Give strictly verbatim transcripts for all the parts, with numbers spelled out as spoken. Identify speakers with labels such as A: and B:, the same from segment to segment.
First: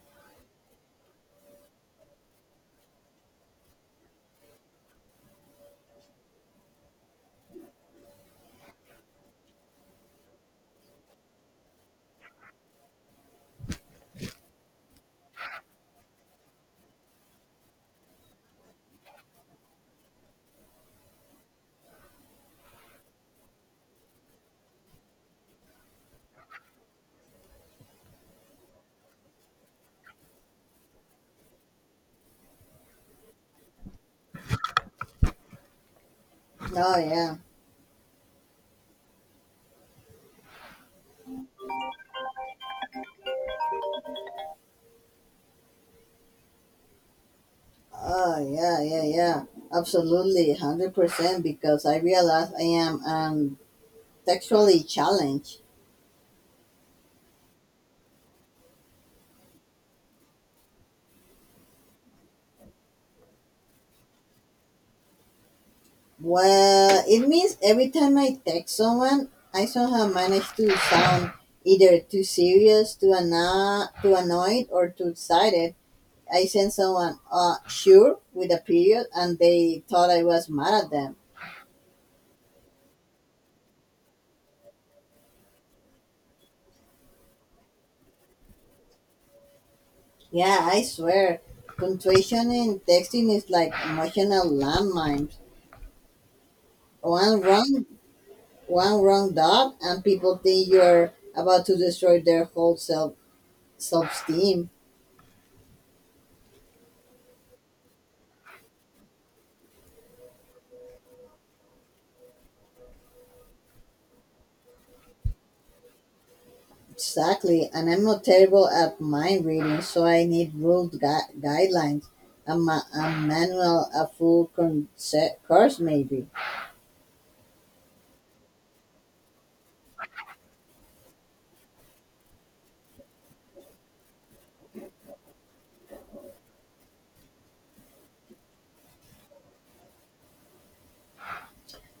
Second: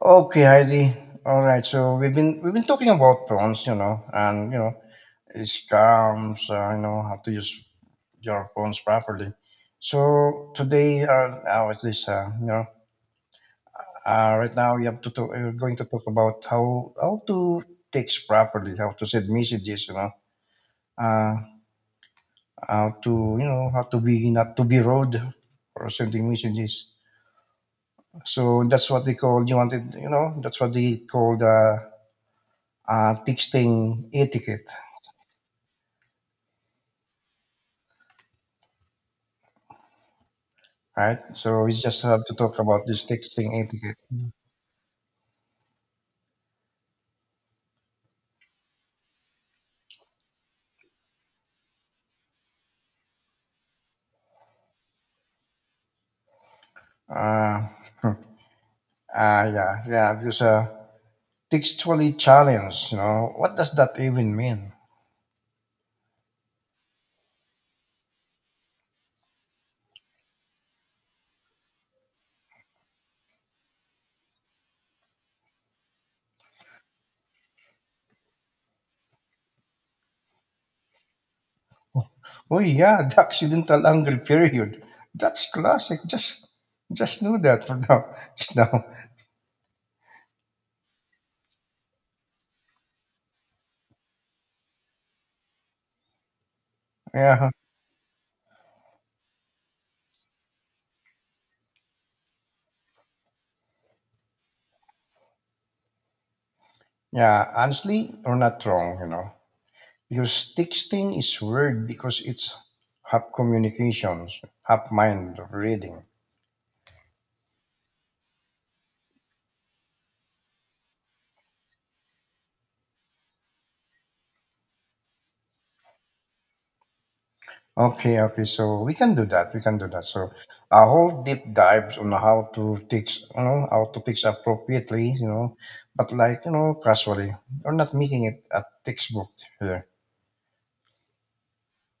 A: Okay, Heidi. All right. So we've been we've been talking about prawns, you know, and you know, scams, uh, you know, how to use your prawns properly. So today, uh, how is this? Uh, you know, uh, right now we have to talk, we're going to talk about how how to text properly, how to send messages, you know, uh, how to you know how to be not to be rude for sending messages. So that's what they call you wanted, you know, that's what they call the uh, texting etiquette,
B: Oh yeah.
A: right? So we just have to talk about this texting etiquette.
B: Oh yeah, yeah, yeah. Absolutely, hundred percent. Because I realize I am um textually challenged.
A: Uh, uh, yeah, yeah, because uh, textually challenged, you know, what does that even mean?
B: Well, it means every time I text someone, I somehow manage to sound either too serious, too anno- too annoyed, or too excited. I sent someone uh sure with a period, and they thought I was mad at them.
A: Oh yeah, the accidental angry period. That's classic. Just, just do that for now. Just now.
B: Yeah, I swear, punctuation in texting is like emotional landmines.
A: Yeah,
B: One
A: huh.
B: wrong one wrong dot and people think you're about to destroy their whole self self esteem.
A: Yeah. Honestly, you're not wrong, you know, because texting is weird because it's half communications, half mind reading.
B: Exactly, and I'm not terrible at mind reading, so I need ruled gui- guidelines, a, ma- a manual, a full concept course maybe.
A: Okay, okay. So we can do that. We can do that. So a whole deep dives on how to teach, you know, how to teach appropriately, you know, but like, you know, casually. We are not making it a textbook here.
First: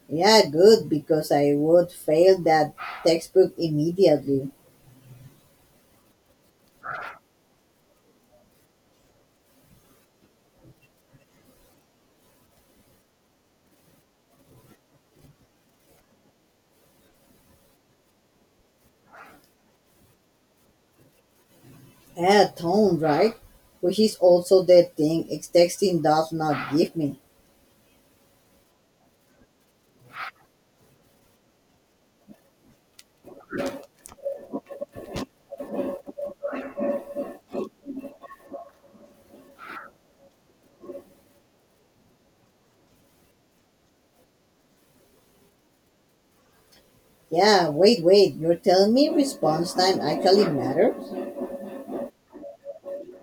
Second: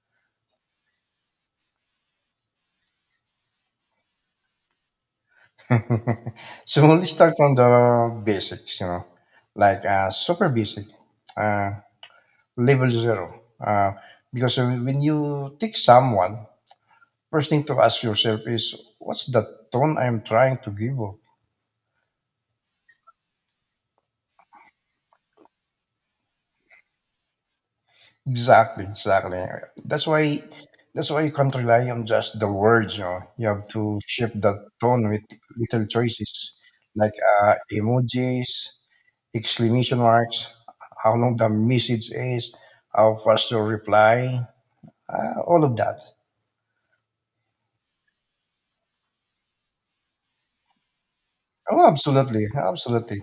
B: Yeah, good because I would fail that textbook immediately.
A: So let's start from the basics, you know, like uh, super basic, uh, level zero. Uh, because when you teach someone, first thing to ask yourself is, what's the tone I'm trying to give off?
B: Yeah, tone right, which is also the thing ex- texting does not give me.
A: Exactly, exactly. That's why that's why you can't rely on just the words, you know. You have to shift the tone with little choices like uh, emojis, exclamation marks, how long the message is, how fast you reply, uh, all of that.
B: Yeah, wait, wait, you're telling me response time actually matters?
A: Oh, absolutely, absolutely.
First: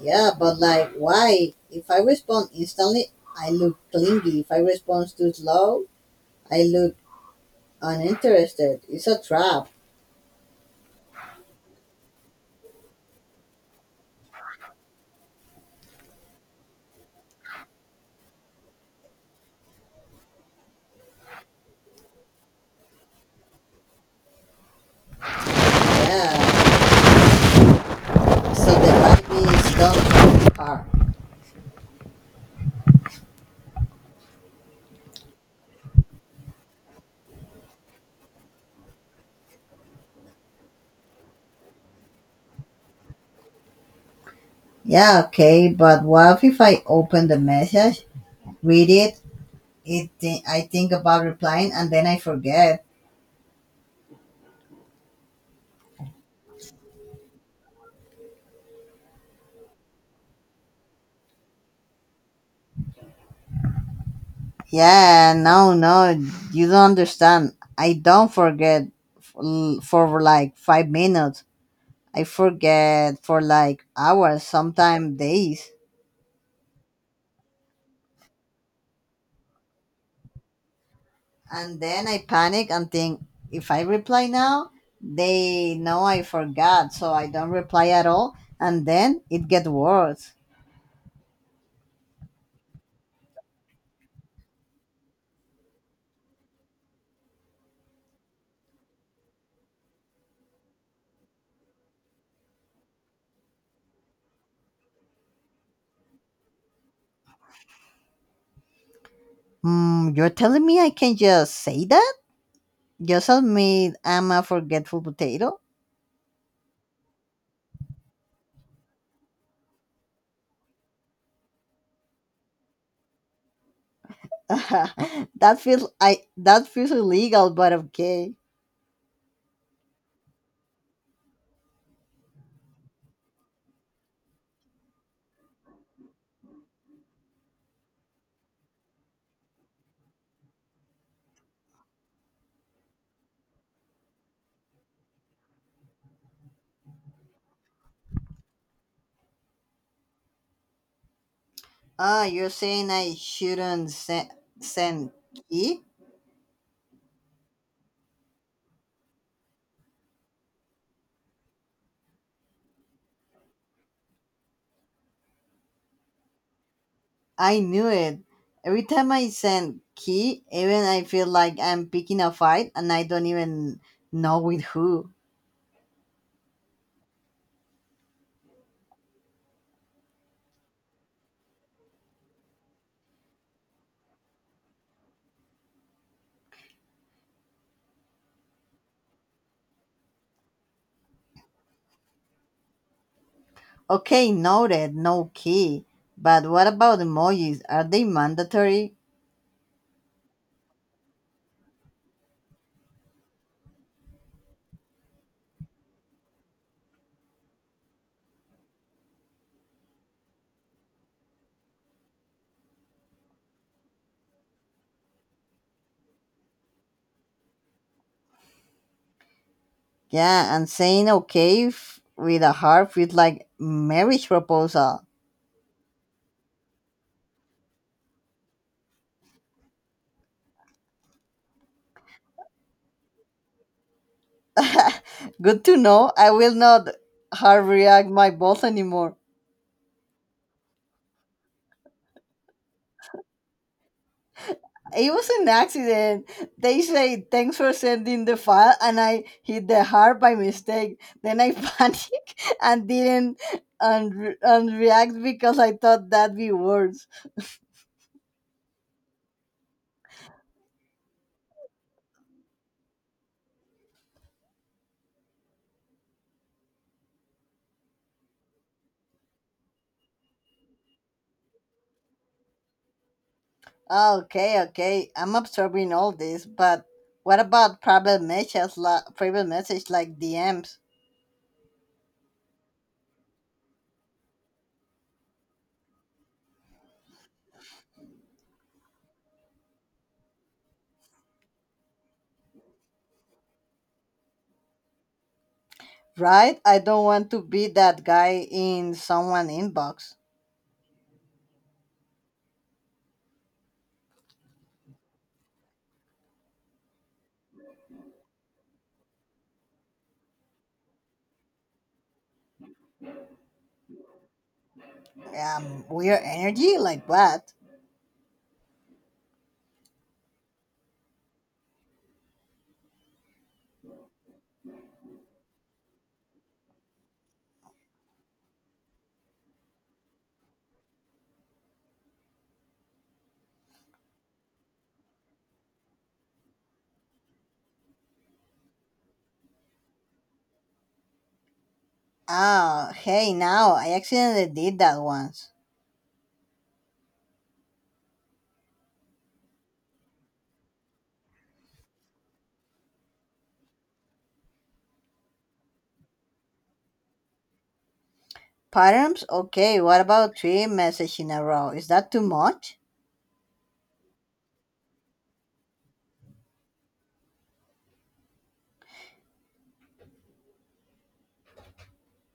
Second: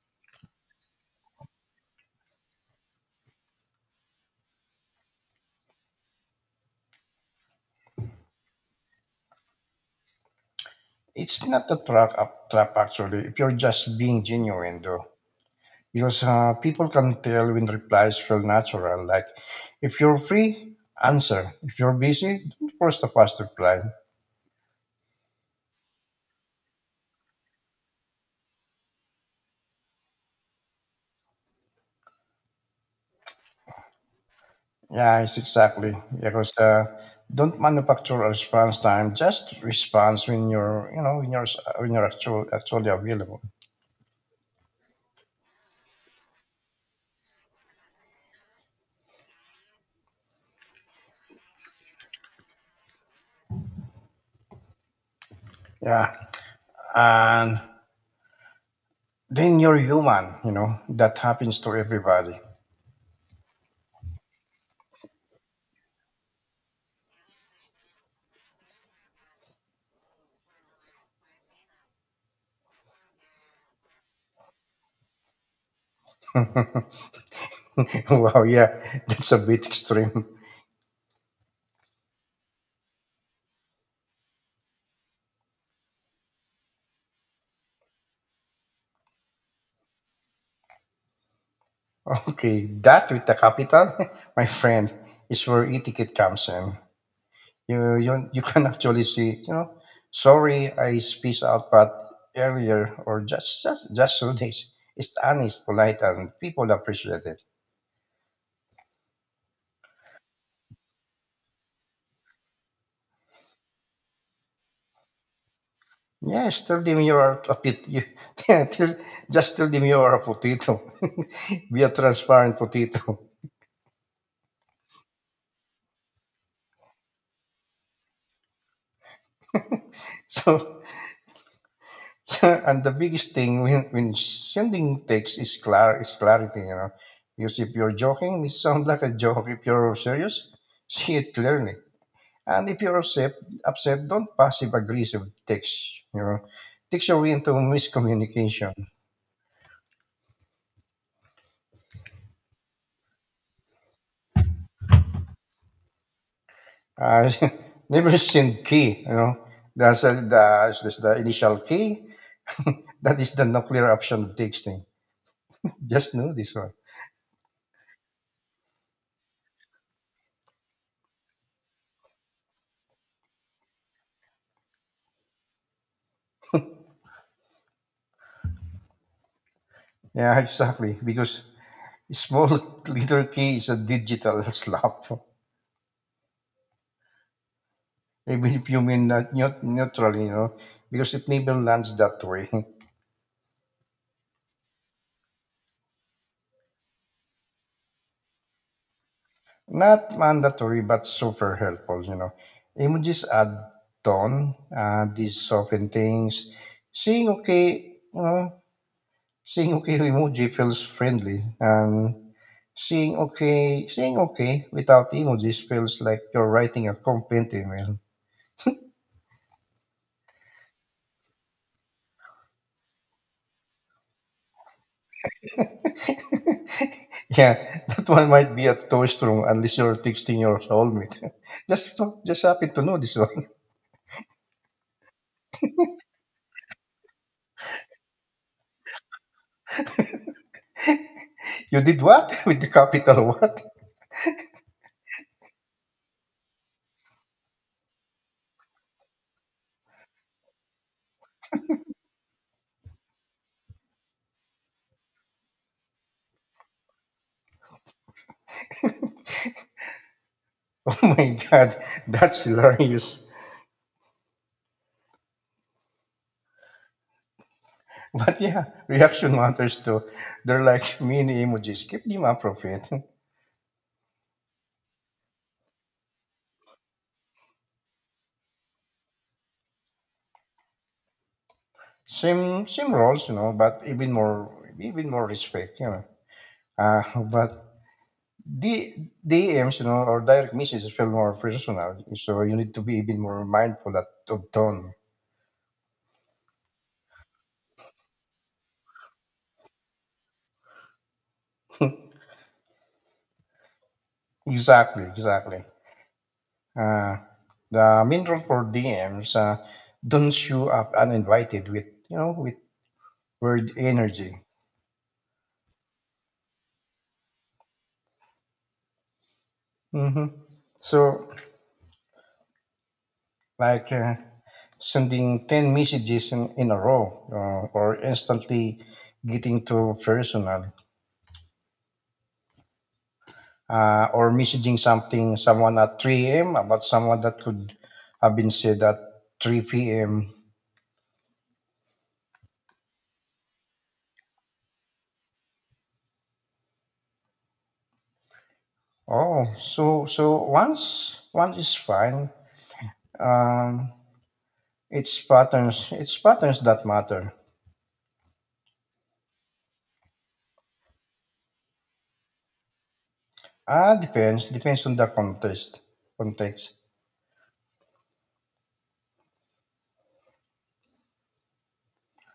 B: Yeah, but like, why? If I respond instantly, I look clingy. If I respond too slow, I look uninterested. It's a trap.
A: It's not a trap, a trap actually, if you're just being genuine, though. because uh, people can tell when replies feel natural. Like, if you're free, answer. If you're busy, don't force the fast reply.
B: Yeah. So the vibe is don't look hard.
A: Yeah, it's exactly because uh, don't manufacture a response time. Just response when you're, you know, when you're when you're actual, actually available.
B: Yeah, okay, but what if I open the message, read it, it thi- I think about replying, and then I forget?
A: Yeah, and then you're human. You know that happens to everybody.
B: Yeah, no, no, you don't understand. I don't forget f- for like five minutes. I forget for like hours, sometimes days.
A: Wow, yeah, that's a bit extreme.
B: And then I panic and think if I reply now, they know I forgot, so I don't reply at all. And then it gets worse.
A: Okay, that with the capital, my friend, is where etiquette comes in. You you you can actually see, you know, sorry I spaced out but earlier or just just just so days. It's honest, polite, and people appreciate it.
B: Hmm, you're telling me I can just say that? Just admit I'm a forgetful potato?
A: Yes, tell them you are a pit. You, tell- just tell them you are a potato. Be a transparent potato.
B: that feels I that feels illegal, but okay.
A: So and the biggest thing when, when sending text is clar is clarity, you know. Because if you're joking, it sounds like a joke. If you're serious, see it clearly. And if you're upset, upset, don't passive aggressive text, you know. Text your way into miscommunication.
B: Ah, you're saying I shouldn't se- send key?
A: Uh, never send key, you know. That's, uh, the, that's the initial key. That is the nuclear option of texting. Just know this one.
B: I knew it. Every time I send key, even I feel like I'm picking a fight and I don't even know with who.
A: Yeah, exactly. Because small letter K is a digital slap, even if you mean not neut- neutral, you know, because it even lands that way.
B: Okay, noted, no key. But what about emojis? Are they mandatory?
A: Not mandatory, but super helpful, you know. Emojis add tone, uh, these soften things. Seeing okay, you know, seeing okay emoji feels friendly, and seeing okay, seeing okay without emojis feels like you're writing a complaint email.
B: Yeah, and saying okay f- with a heart feels like marriage proposal.
A: Yeah, that one might be a toast room unless you're texting your soulmate. just so- just happen to know this one.
B: Good to know. I will not hard react my boss anymore.
A: You did what with the capital what?
B: It was an accident. They say thanks for sending the file, and I hit the heart by mistake. Then I panicked and didn't un- unreact because I thought that'd be worse.
A: Oh my god, that's hilarious. But yeah, reaction matters too. They're like mini emojis. Keep them appropriate.
B: Okay, okay, I'm absorbing all this, but what about private messages, la- private message like D Ms?
A: Same same roles, you know, but even more even more respect, you know. Uh, but the D M's, you know, or direct messages feel more personal. So you need to be even more mindful at, of tone.
B: Right? I don't want to be that guy in someone inbox.
A: Exactly, exactly. Uh, the mineral rule for D Ms uh, don't show up uninvited with you know with word energy.
B: Um, weird energy like what?
A: hmm So like uh, sending ten messages in, in a row, uh, or instantly getting too personal, uh, or messaging something someone at three a m about someone that could have been said at three p m.
B: Oh, hey, now I accidentally did that once.
A: Oh, so so once once is fine. Um, It's patterns. It's patterns that matter.
B: Params? Okay, what about three messages in a row? Is that too much?
A: Ah, depends. Depends on the context. Context.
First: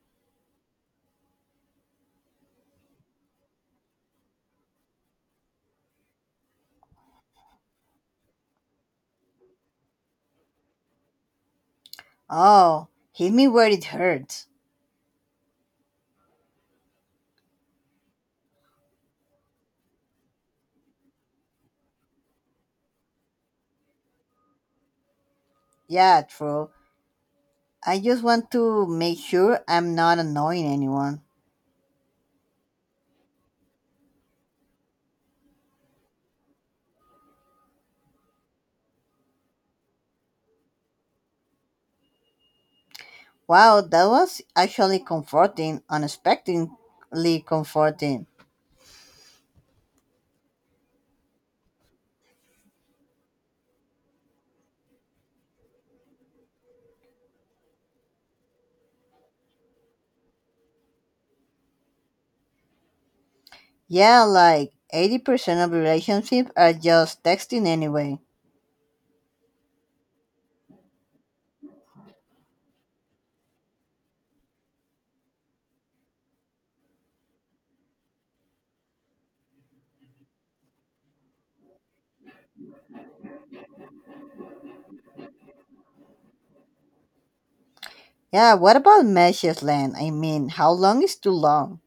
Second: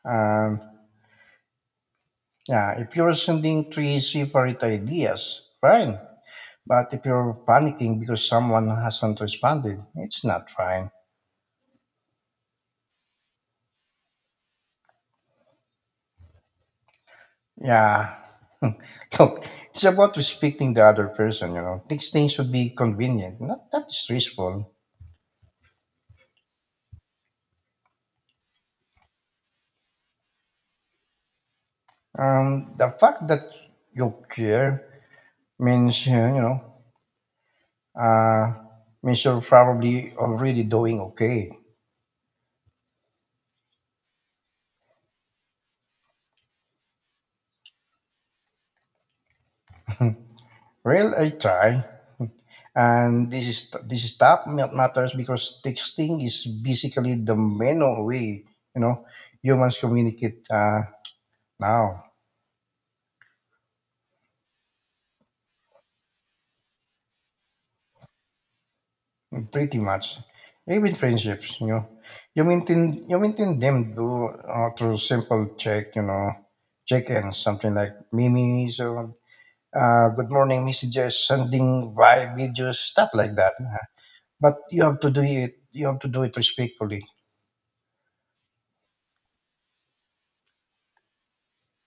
A: Um, yeah. If you're sending three separate ideas, fine. But if you're panicking because someone hasn't responded, it's not fine.
B: Oh, hit me where it hurts.
A: Yeah. Look, it's about respecting the other person. You know, texting should be convenient, not not stressful.
B: Yeah, true. I just want to make sure I'm not annoying anyone.
A: Um, the fact that you care means uh, you know Uh, means you're probably already doing okay.
B: Wow, that was actually comforting, unexpectedly comforting.
A: Well, I try, and this is this is top ma- matters because texting is basically the main way you know humans communicate uh, now.
B: Yeah, like eighty percent of relationships are just texting anyway.
A: Pretty much, even friendships. You know, you maintain you maintain them do uh, through simple check, you know, check ins something like memes or uh, good morning messages, sending vibe videos, stuff like that. Huh. But you have to do it you have to do it respectfully.
B: Yeah, what about messages, Len? I mean, how long is too long?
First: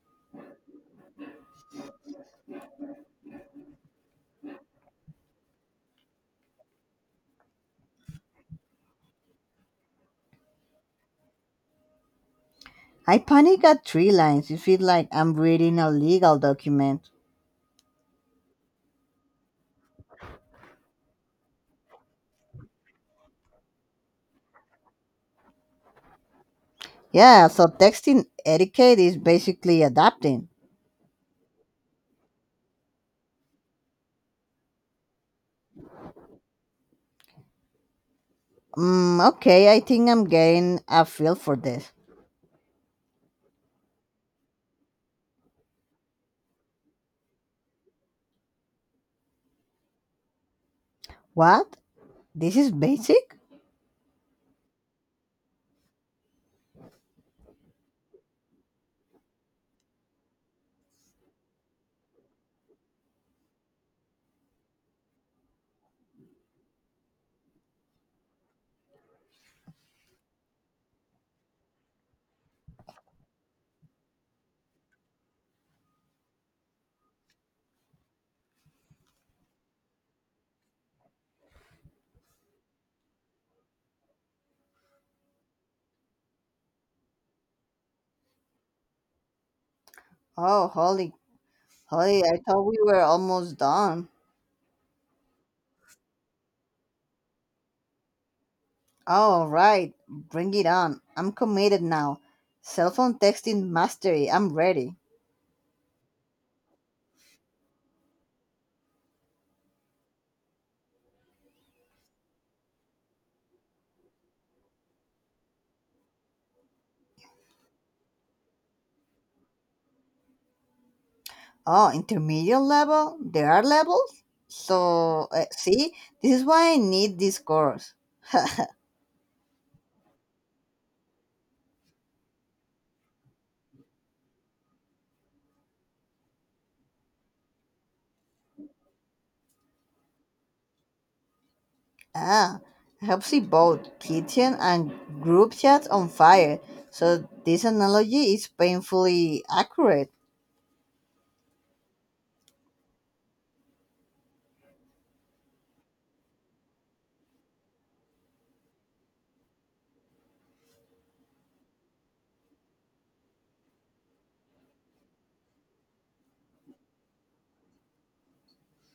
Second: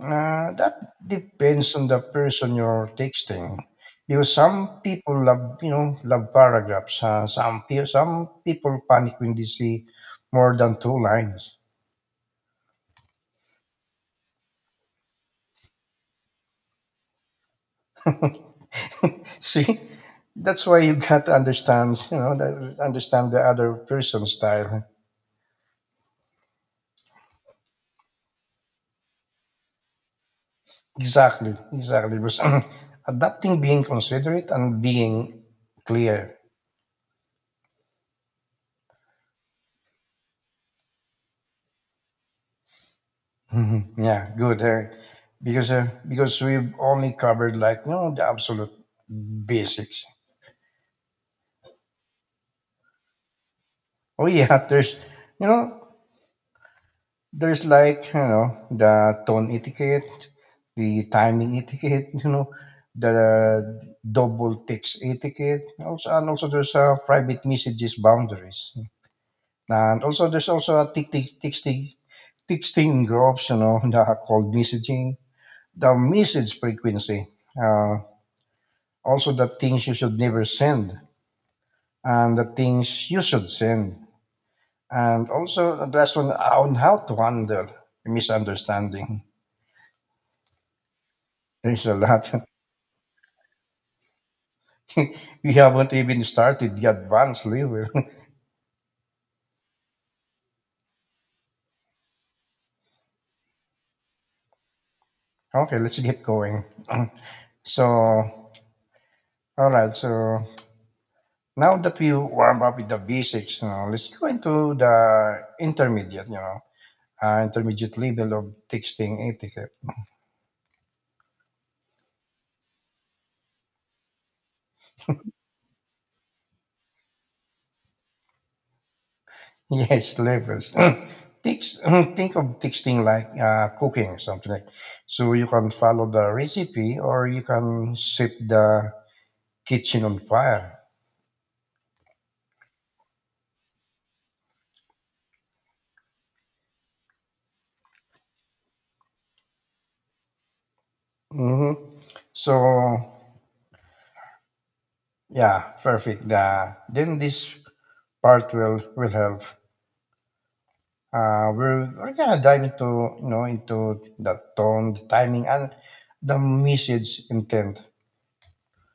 A: uh, That depends on the person you're texting, because some people love you know love paragraphs uh, some pe- some people panic when they see more than two lines.
B: I panic at three lines. It feels like I'm reading a legal document.
A: See, that's why you got to understand you know that- understand the other person's style.
B: Yeah, so texting etiquette is basically adapting.
A: Exactly, exactly, because adapting, being considerate, and being clear.
B: Mm, okay, I think I'm getting a feel for this.
A: Mhm. Yeah, good, Eric. Because uh, because we've only covered like you know the absolute basics.
B: What? This is basic?
A: Oh yeah, there's you know there's like you know the tone etiquette, the timing etiquette, you know the double text etiquette. Also, and also there's uh, private messages boundaries, and also there's also a tick tick texting texting groups, you know the called messaging, the message frequency. Also, the things you should never send, and the things you should send, and also the last one on how to handle misunderstanding.
B: Oh, holy,
A: There's a
B: holy, I
A: lot.
B: thought we were almost done.
A: We haven't even started the advanced level.
B: Oh, right, bring it on. I'm committed now. Cell phone texting mastery, I'm ready.
A: Okay, let's get going. So, all right, so now that we warm up with the basics, you know, let's go into the intermediate you know uh, intermediate level of texting etiquette.
B: Oh, intermediate level? There are levels? So, uh, see, this is why I need this course.
A: Yes, levels. Think, think of texting like uh, cooking, something like. So you can follow the recipe, or you can set the kitchen on fire.
B: Ah, helps keep both kitchen and group chats on fire. So this analogy is painfully accurate.
A: hmm So yeah, perfect. Uh, then this part will will help. Uh, we're, we're gonna dive into you know into the tone, the timing, and the message intent.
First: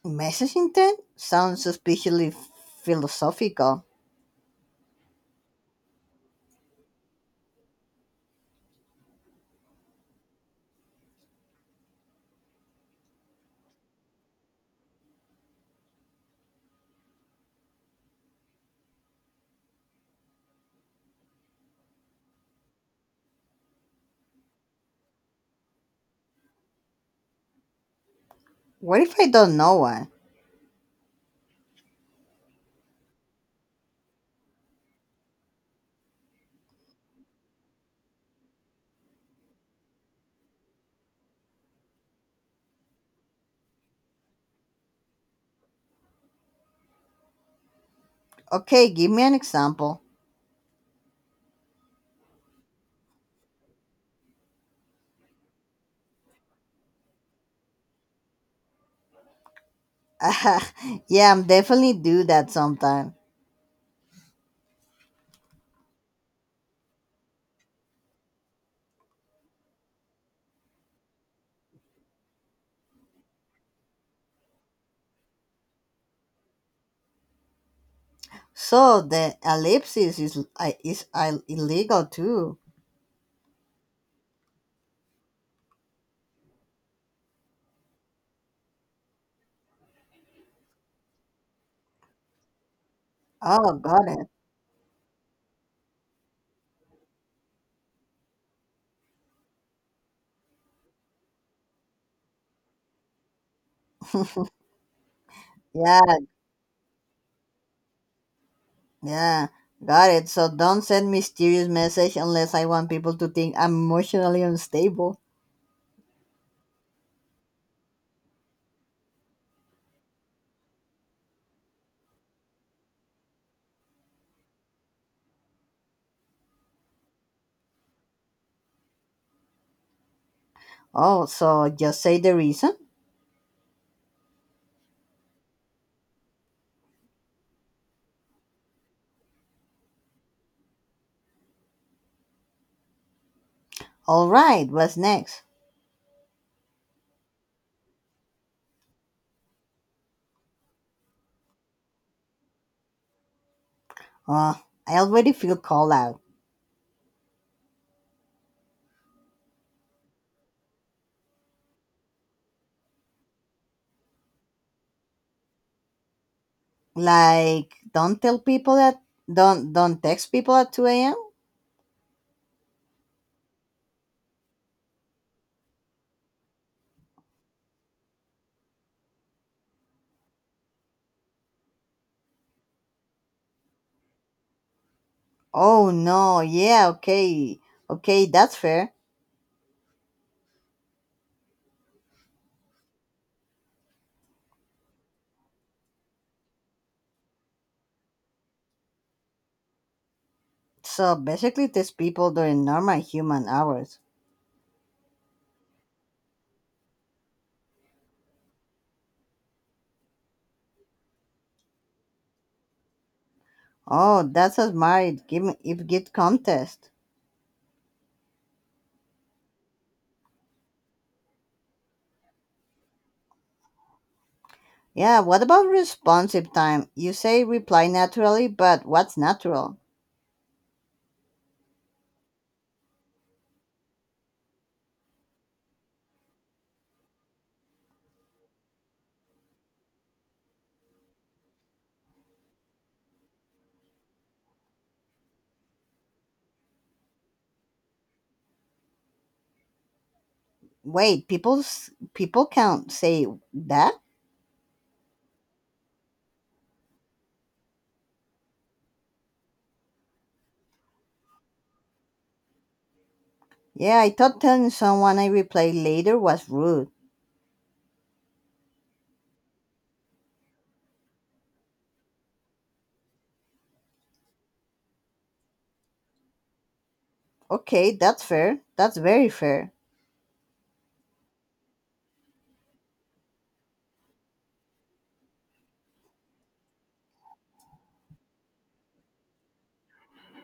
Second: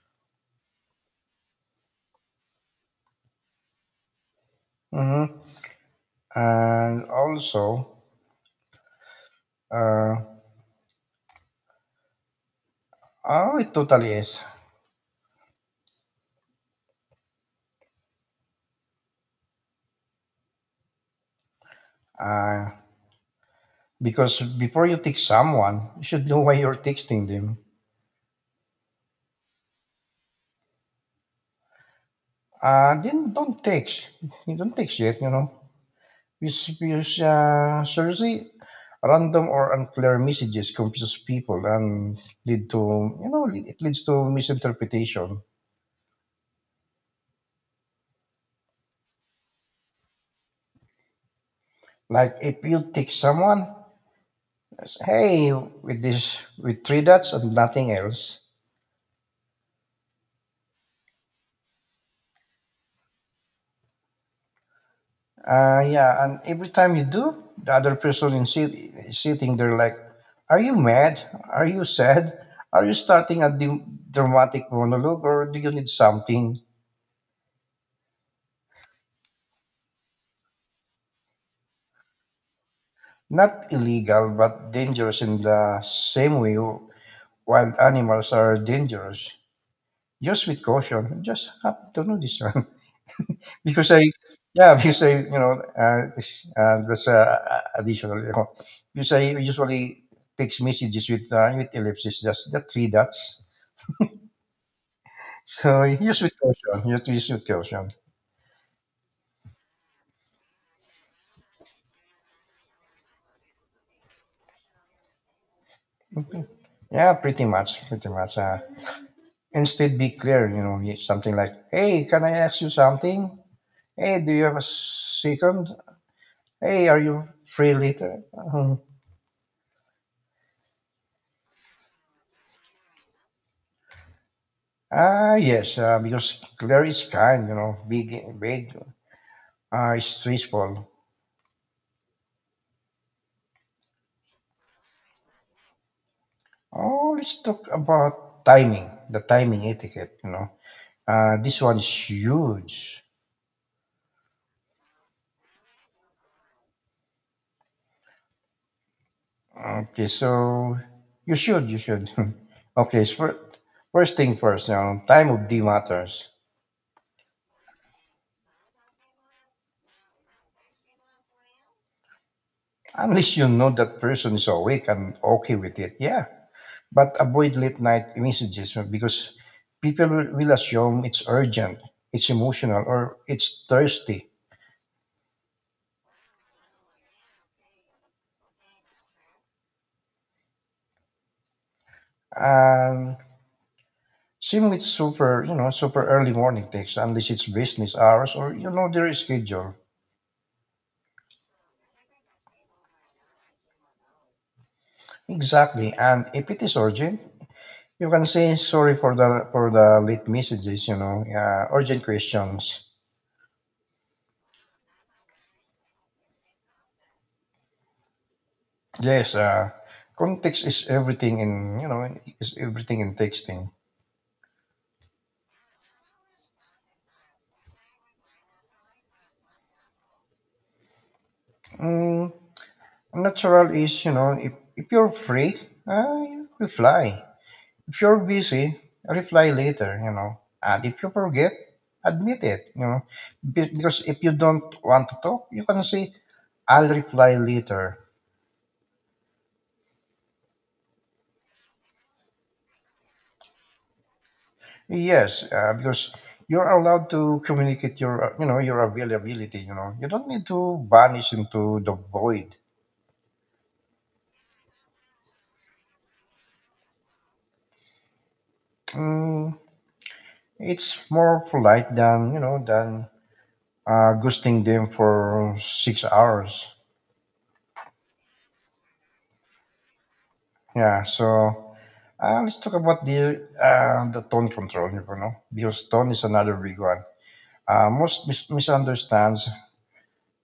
B: Message intent sounds suspiciously philosophical.
A: hmm And also, uh, oh, it totally is. Uh, Because before you text someone, you should know why you're texting them.
B: What if I don't know one?
A: Uh, then don't text. You don't text yet, you know. Use, use uh, Seriously, random or unclear messages confuse people and lead to, you know, it leads to misinterpretation.
B: Okay, give me an example.
A: Like if you text someone, "hey," with this, with three dots and nothing else.
B: Ah, yeah, I'm definitely do that sometime.
A: Uh, yeah, and every time you do, the other person in sit- sitting there like, "Are you mad? Are you sad? Are you starting a d- dramatic monologue, or do you need something?"
B: So the ellipsis is I- is I- illegal too.
A: Not illegal but dangerous in the same way wild animals are dangerous. Just with caution. I'm just happy to know this one.
B: Oh,
A: Because I,
B: got it.
A: yeah, because I, you know, uh, it's- uh, that's uh, additional. You know, because I usually text messages with uh, with ellipses, just the three dots. So
B: Yeah,
A: use with caution. Use use with caution.
B: Yeah, got it. So don't send mysterious message unless I want people to think I'm emotionally unstable.
A: Yeah, pretty much, pretty much. Uh, instead, be clear. You know, y- something like, "Hey, can I ask you something? Hey, do you have a second? Hey, are you free later?" Um,
B: Oh, so just say the reason?
A: Ah, yes. Uh, because clear is kind. You know, big, big, uh, is stressful.
B: All right, what's next?
A: Oh, let's talk about timing, the timing etiquette, you know. Uh, this one's huge.
B: Uh, I already feel called out.
A: Okay, so you should, you should. Okay, so first thing first, you know, time of day matters.
B: Like, don't tell people that don't don't text people at two a m.
A: Unless you know that person is awake and okay with it, yeah. But avoid late night messages because people will, will assume it's urgent, it's emotional, or it's thirsty.
B: Oh no, yeah, okay. Okay, that's fair.
A: Um, Same with super, you know, super early morning texts, unless it's business hours or you know their schedule.
B: So basically text people during normal human hours.
A: Exactly, and if it is urgent, you can say sorry for the for the late messages. You know, uh, urgent questions.
B: Oh, that's a smart give give gift contest.
A: Yes, uh, context is everything in you know is everything in texting.
B: Yeah, what about responsive time? You say reply naturally, but what's natural?
A: Mm, Natural is you know if if you're free, uh, reply. If you're busy, reply later, you know. And if you forget, admit it, you know. Be- Because if you don't want to talk, you can say, "I'll reply later."
B: Wait, people's people can't say that?
A: Yes, uh, because you're allowed to communicate your, uh, you know, your availability, you know. You don't need to vanish into the void.
B: Yeah, I thought telling someone I reply later was rude.
A: Mm, it's more polite than, you know, than uh, ghosting them for six hours.
B: Okay, that's fair. That's very fair.
A: Yeah, so Uh, let's talk about the uh, the tone control, you know, because tone is another big one. Uh, most mis- misunderstands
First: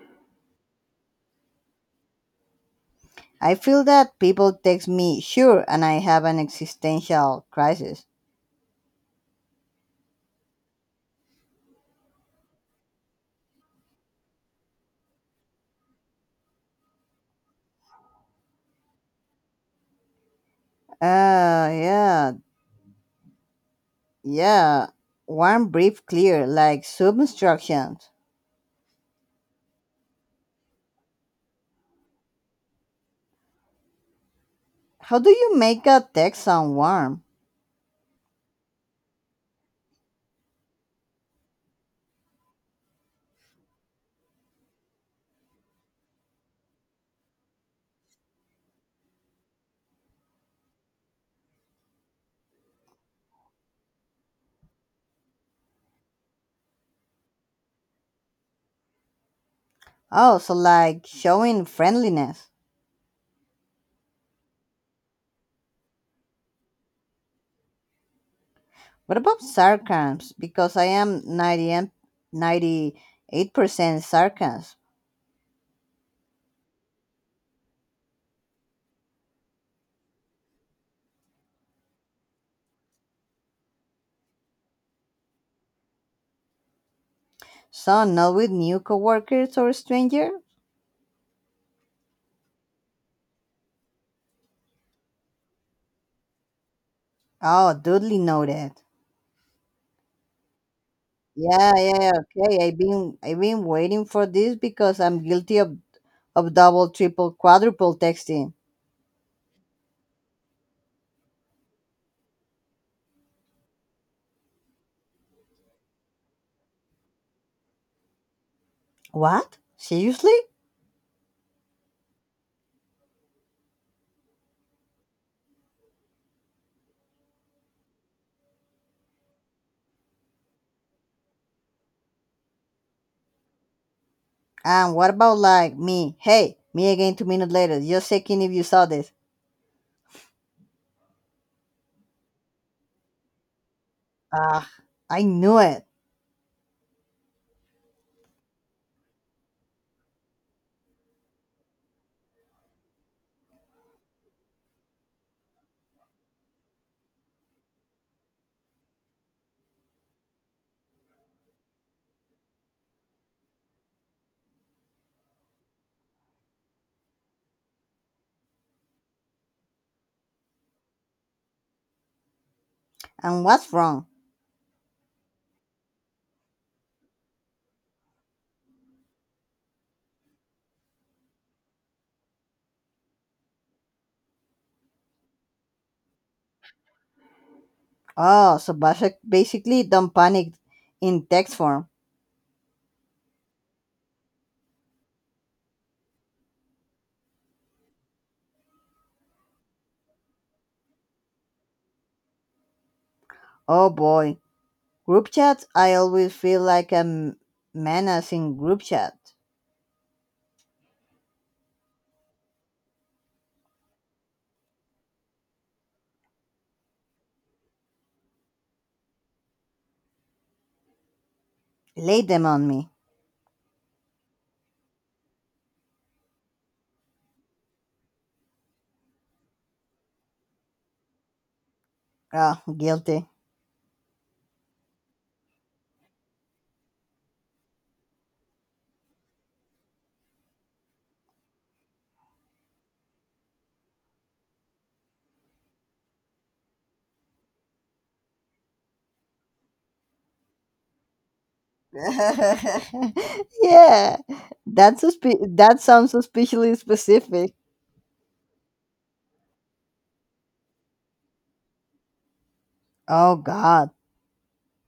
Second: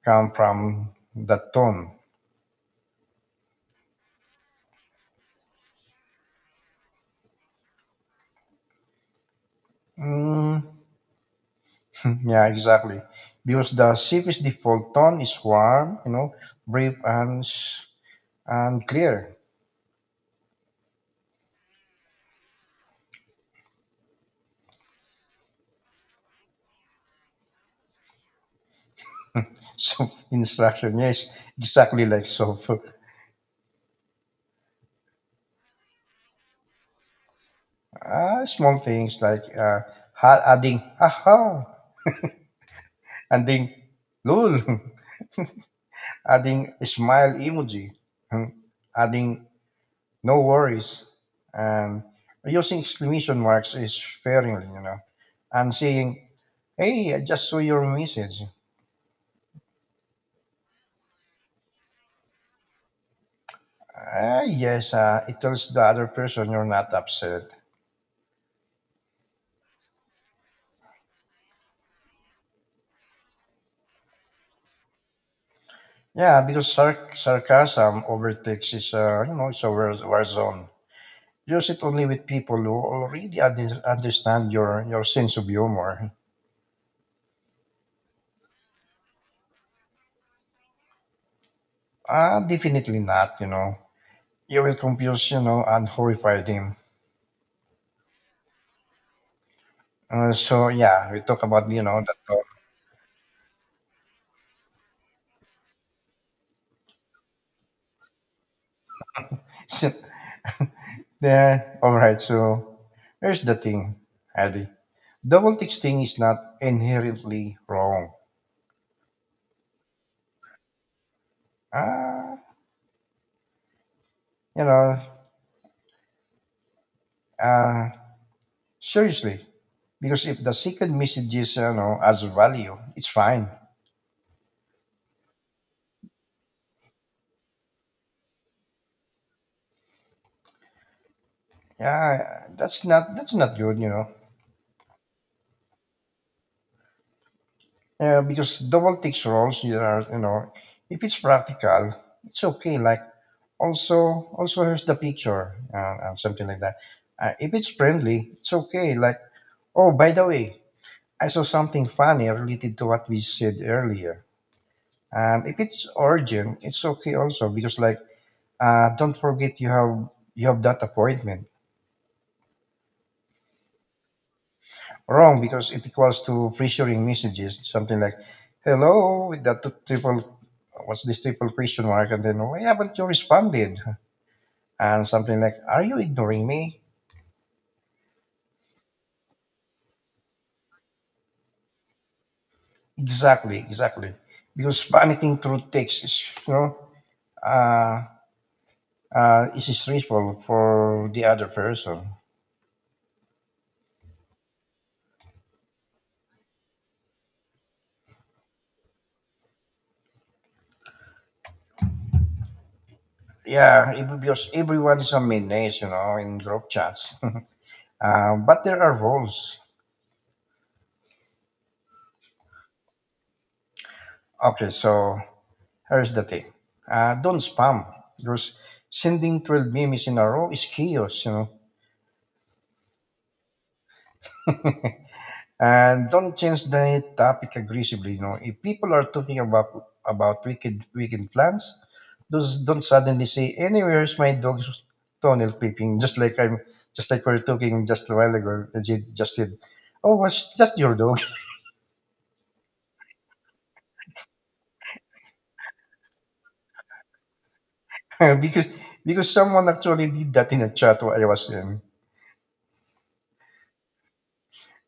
A: come from the tone.
B: I feel that people text me sure and I have an existential crisis.
A: Mm, yeah, exactly. Because the C P's default tone is warm, you know, brief and s- and clear.
B: Uh, yeah, yeah. Warm, brief, clear, like sub instructions.
A: So instruction, yes, exactly like so.
B: How do you make a text sound warm?
A: Uh, small things like uh, ha- adding haha, adding lol. Adding smile emoji, and adding no worries, and using exclamation marks is sparingly, you know, and saying, "Hey, I just saw your message."
B: Oh, so like showing friendliness.
A: Ah, yes, uh, it tells the other person you're not upset.
B: What about sarcasm? Because I am ninety, ninety-eight percent sarcasm.
A: Yeah, because sarc- sarcasm overtakes is, uh, you know, it's a war, war zone. Use it only with people who already un- understand your, your sense of humor.
B: So, not with new coworkers or stranger?
A: Ah, definitely not, you know. You will confuse, you know, and horrify them.
B: Oh, duly noted.
A: Uh, so yeah, we talk about
B: Yeah,
A: you
B: yeah,
A: know the
B: yeah,
A: talk.
B: okay. I've been I've been waiting for this because I'm guilty of, of double, triple, quadruple texting.
A: So, yeah, all right. So here's the thing, Adi. Double texting is not inherently wrong.
B: What? Seriously?
A: Uh, you know, uh, Seriously, because if the second message is you know adds value, it's fine.
B: And what about like me? Hey, me again two minutes later. Just checking if you saw this.
A: Yeah, that's not that's not good. You know,
B: Ah, I knew it.
A: yeah, because double text roles you are you know if it's practical, it's okay. Like also also here's the picture uh, uh, something like that. Uh, if it's friendly it's okay like, oh by the way, I saw something funny related to what we said earlier. And if it's urgent it's okay also because like, uh, don't forget you have you have that appointment.
B: And what's wrong?
A: Wrong because it equals to pressuring messages something like hello with that t- triple, what's this triple question mark, and then why haven't you responded, and something like are you ignoring me.
B: Oh, so basic- basically don't panic in text form.
A: Exactly, exactly. Because panicking through text is, you know, uh, uh, is stressful for the other person.
B: Oh boy. Group chats, I always feel like a m- menace in group chat.
A: Yeah, it- because everyone is a menace, you know, in group chats. Uh, but there are rules.
B: Lay them on me.
A: Okay, so here's the thing. Uh, don't spam because sending twelve memes in a row is chaos, you know.
B: Oh, guilty.
A: And don't change the topic aggressively. You know, if people are talking about about wicked weekend plans, those don't suddenly say, "Anywhere's my dog's toenail clipping," just like I'm, just like we are talking just a while ago. Ajit just said, "Oh, was just your dog,"
B: yeah, that's suspe- that sounds suspiciously specific.
A: because because someone actually did that in a chat while I was in.
B: Oh God.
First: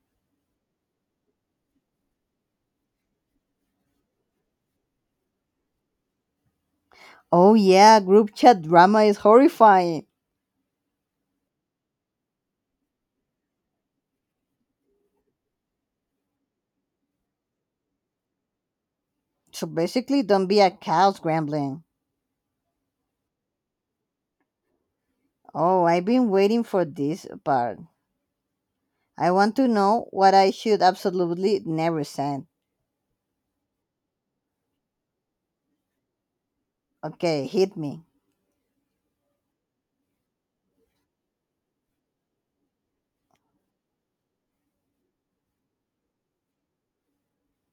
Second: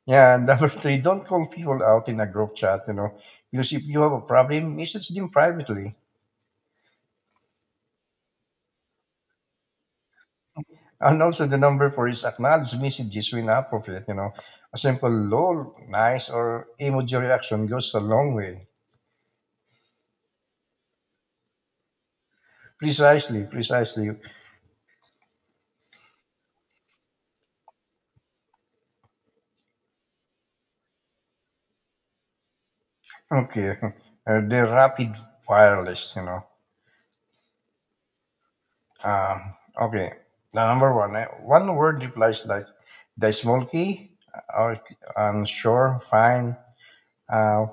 A: Yeah, and number three, don't call people out in a group chat. You know, because if you have a problem, message them privately.
B: Oh yeah, group chat drama is horrifying.
A: And also the number for his acknowledged messages when appropriate, you know. A simple lol, nice, or emoji reaction goes a long way.
B: So basically, don't be a cow scrambling.
A: Precisely, precisely.
B: Oh, I've been waiting for this part. I want to know what I should absolutely never send.
A: Okay. Uh, the rapid fire list, you know.
B: Okay, hit me.
A: Um, okay. The number one, eh, one word replies like the small key, uh, um, sure, fine. Uh,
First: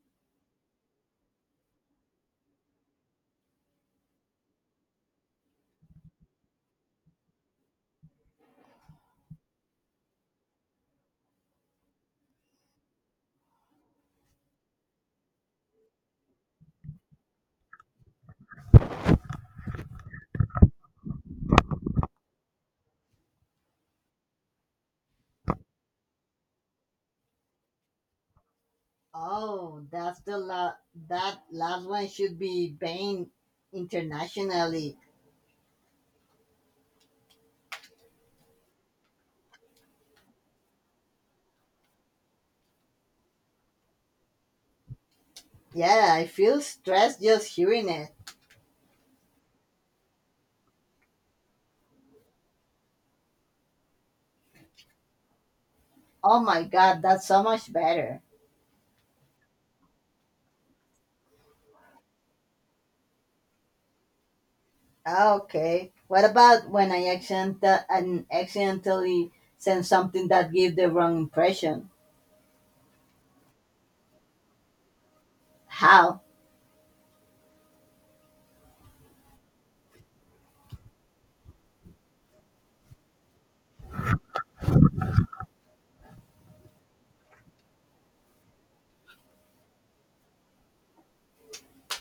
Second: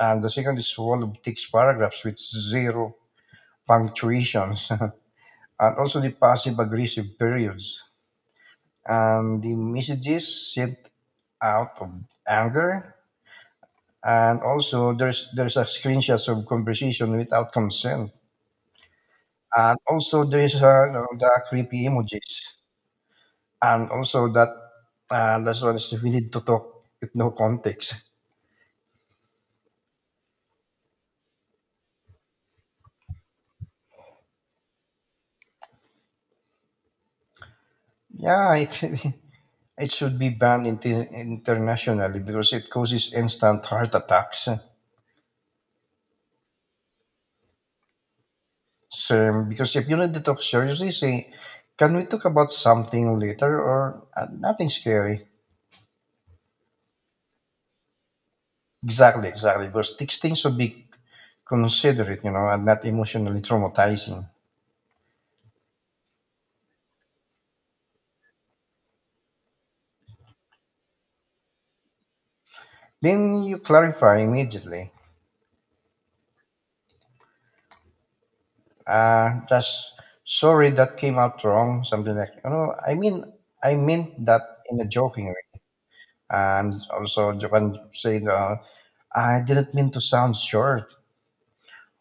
A: and the second is wall of text paragraphs with zero punctuations, and also the passive aggressive periods, and the messages sent out of anger, and also there's there's a screenshots of conversation without consent, and also there's uh, you know, the creepy emojis, and also that, uh, that's what is- we need to talk with no context.
B: Oh, that's the la- that last one should be banned internationally.
A: Yeah, it it should be banned inter- internationally because it causes instant heart attacks.
B: Yeah, I feel stressed just hearing it.
A: So because if you need to talk seriously say, can we talk about something later, or uh, nothing scary.
B: Oh my god, that's so much better.
A: Exactly, exactly. Because these things should be considerate, you know, and not emotionally traumatizing.
B: Ah, okay. What about when I accident and accidentally send something that gave the wrong impression?
A: Then you clarify immediately.
B: How?
A: Uh, just sorry that came out wrong, something like you know. I mean, I meant that in a joking way, and also you can say, uh, I didn't mean to sound short,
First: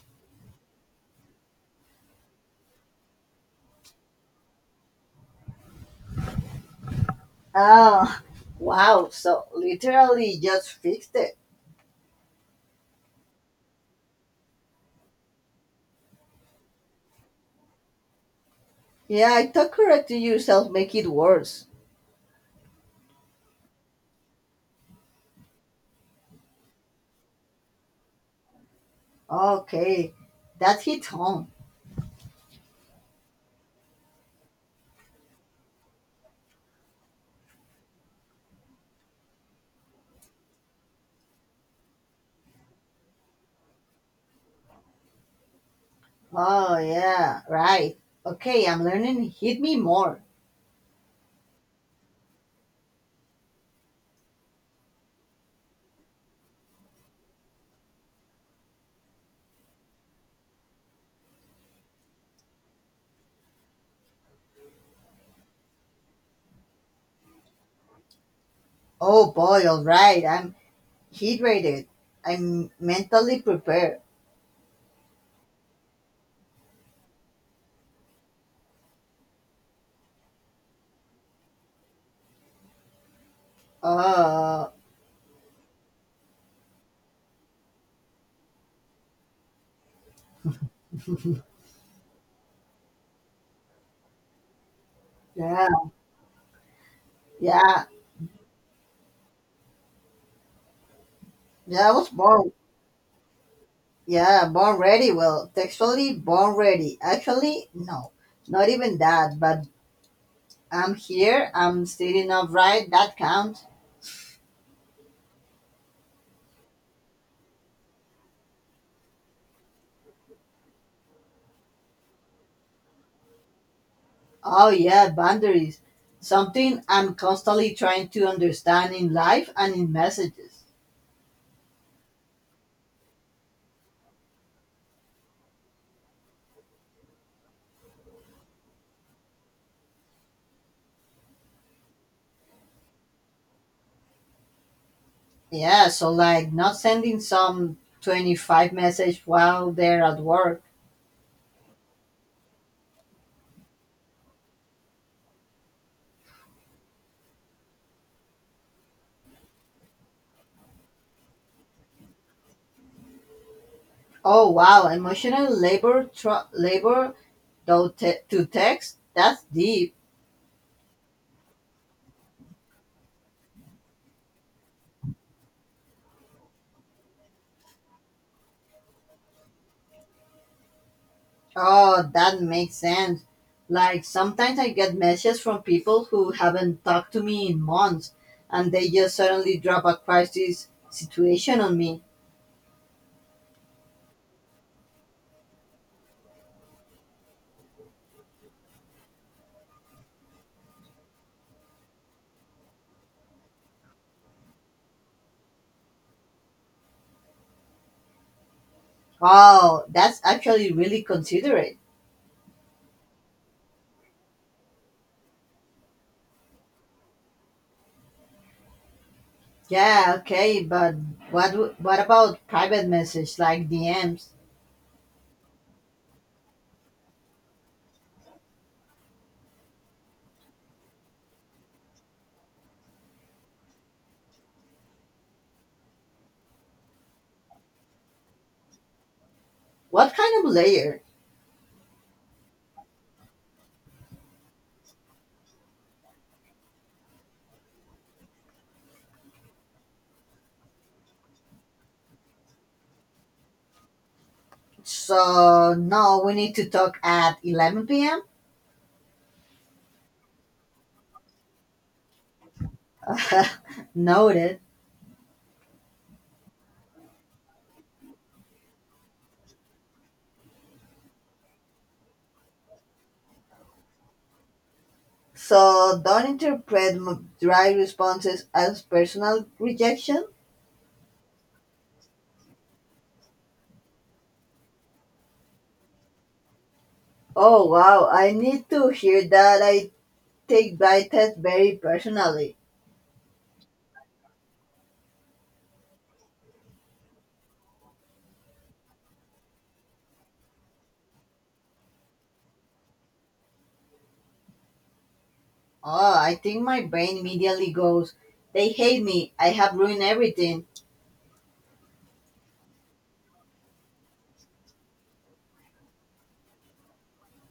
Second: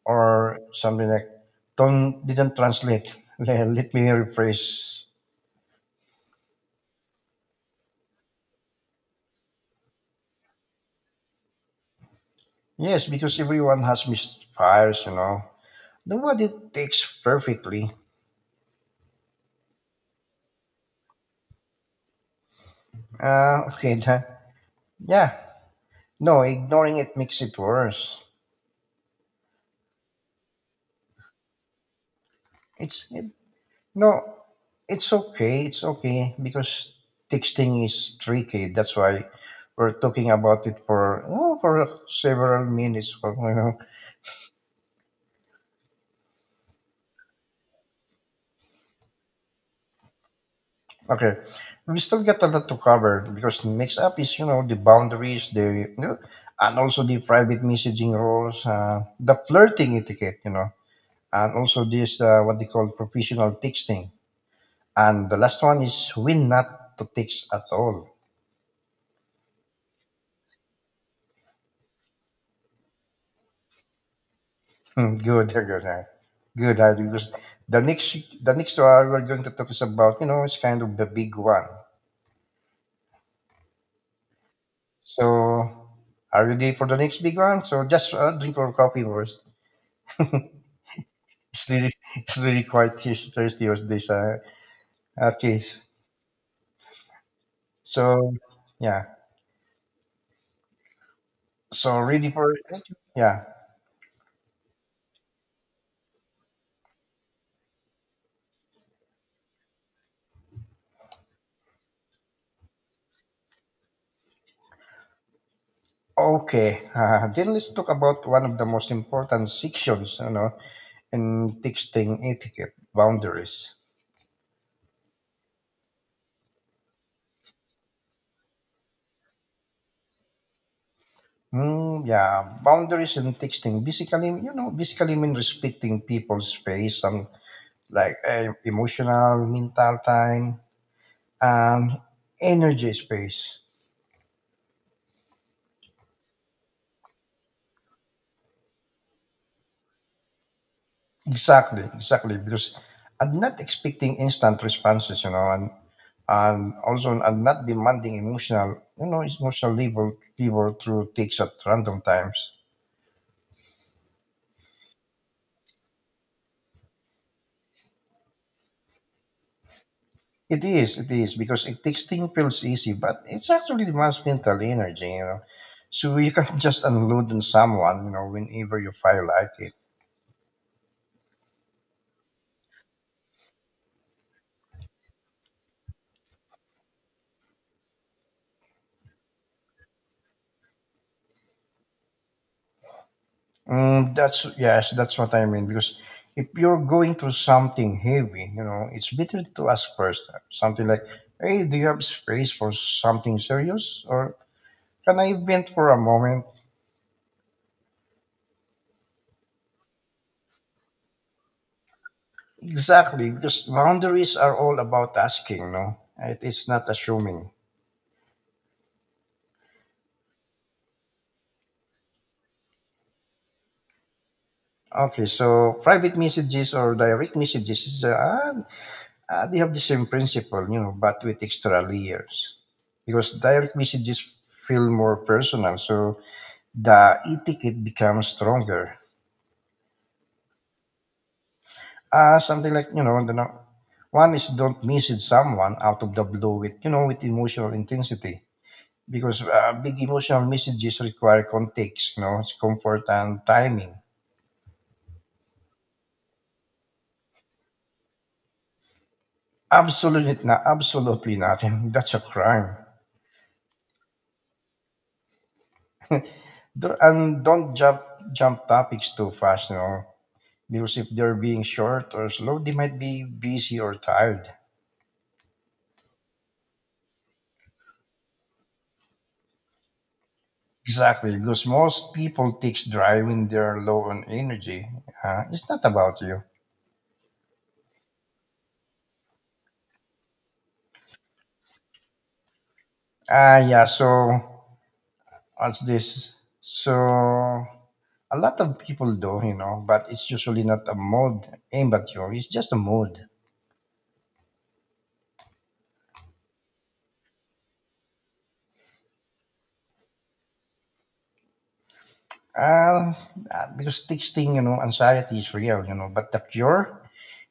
A: or something like don't didn't translate. Le- Let me rephrase.
B: Oh, wow. So literally just fixed it.
A: Yes, because everyone has misfires, you know. Nobody takes perfectly.
B: Yeah, I thought correcting yourself make it worse.
A: Uh, okay, that, yeah. No, ignoring it makes it worse.
B: Okay, that hit home.
A: It's it, no, It's okay. It's okay because texting is tricky. That's why we're talking about it for oh, for several minutes. For, you know.
B: Oh, yeah, right. Okay, I'm learning hit me more.
A: Okay, we still got a lot to cover because next up is you know the boundaries, the you know, and also the private messaging rules, uh, the flirting etiquette, you know, and also this uh, what they call professional texting. And the last one is win not to teach at all.
B: Oh boy, all right, I'm hydrated. I'm mentally prepared.
A: Good, good, uh, good. uh, Because the next the next one we're going to talk is about you know it's kind of the big one.
B: Oh,
A: So are you ready for the next big one? So just uh, drink your coffee first. It's really it's really quite thir- thirsty was this uh, uh
B: yeah,
A: case.
B: yeah,
A: So yeah.
B: yeah, I
A: So
B: was
A: ready for
B: born.
A: it? Yeah.
B: Yeah, born ready. Well, textually born ready. Actually, no, not even that, but I'm here, I'm sitting upright, that counts.
A: Okay, uh, then let's talk about one of the most important sections, you know, and texting etiquette boundaries.
B: Oh yeah, boundaries. Something I'm constantly trying to understand in life and in messages.
A: Mm, yeah, boundaries and texting basically you know basically mean respecting people's space and like eh, emotional mental time and energy space.
B: Yeah, so like not sending some twenty-five message while they're at work.
A: Exactly, exactly, because I'm not expecting instant responses you know, and and also I'm not demanding emotional you know emotional labor labor through text at random times.
B: Oh wow, emotional labor tr- labor though te- to text. That's deep.
A: It is, it is, because it texting feels easy, but it's actually demands mental energy, you know. So you can't just unload on someone, you know, whenever you feel like it.
B: Oh, that makes sense. Like sometimes I get messages from people who haven't talked to me in months and they just suddenly drop a crisis situation on me.
A: Mm, that's Yes, that's what I mean. Because if you're going through something heavy, you know, it's better to ask first. uh, Something like, "Hey, do you have space for something serious, or can I vent for a moment?"
B: Wow, that's actually really considerate.
A: Exactly, because boundaries are all about asking. No, it, it's not assuming.
B: Yeah, okay, but what w- what about private message like D Ms?
A: Okay, so private messages or direct messages is uh, uh, they have the same principle, you know, but with extra layers. Because direct messages feel more personal, so the etiquette becomes stronger.
B: What kind of layer?
A: Uh, something like you know, the, no- one is don't message someone out of the blue with you know with emotional intensity because uh, big emotional messages require context, you know, comfort and timing.
B: So no, we need to talk at eleven p m
A: Absolutely not, absolutely nothing. That's a crime.
B: Noted.
A: Do- and don't jump jump topics too fast, you know, because if they're being short or slow, they might be busy or tired.
B: So don't interpret m- dry responses as personal rejection.
A: Exactly, because most people takes drive when they're low on energy. Uh, it's not about you.
B: Oh wow, I need to hear that. I take dry tests very personally.
A: Ah, yeah. So what's this? So a lot of people do, you know, but it's usually not a mode aimed at you. It's just a mode.
B: Oh, I think my brain immediately goes, "They hate me. I have ruined everything."
A: Uh, uh, because texting, you know, anxiety is real, you know, but the cure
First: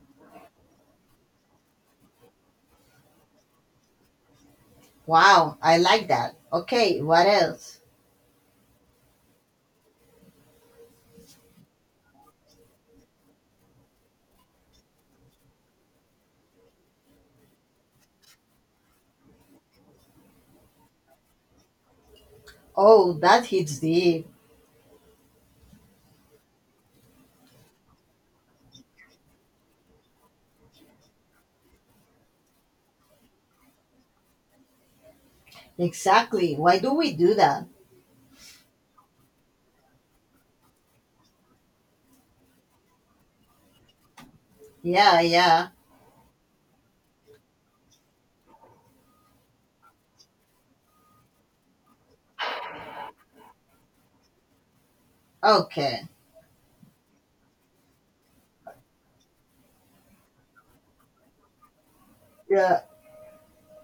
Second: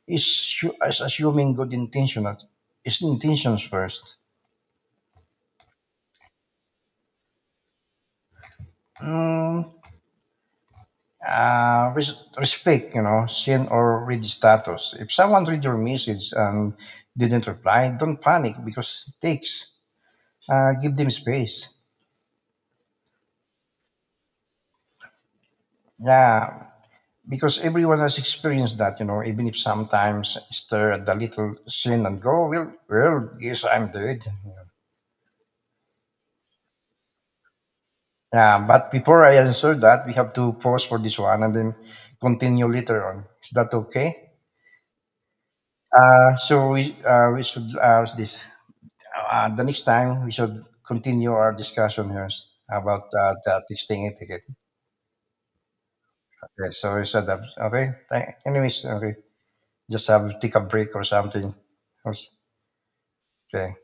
A: is hu- is assuming good intention is intentions first.
B: Wow, I like that. Okay, what else?
A: Mm, uh, res- Respect, you know, send or read status. If someone read your message and didn't reply, don't panic because it takes. Uh, give them space.
B: Oh, that hits deep.
A: Yeah, because everyone has experienced that, you know, even if sometimes stir at the little sin and go, well, well, yes, I'm dead.
B: Exactly. Why do we do that?
A: Yeah, but before I answer that, we have to pause for this one and then continue later on. Is that okay?
B: Yeah, yeah.
A: Uh, so we uh, we should uh, this uh, the next time we should continue our discussion here about uh, the texting etiquette.
B: Okay.
A: Okay, so we said that okay. Th- anyways, okay, just have take a break or something.
B: Yeah,
A: Okay.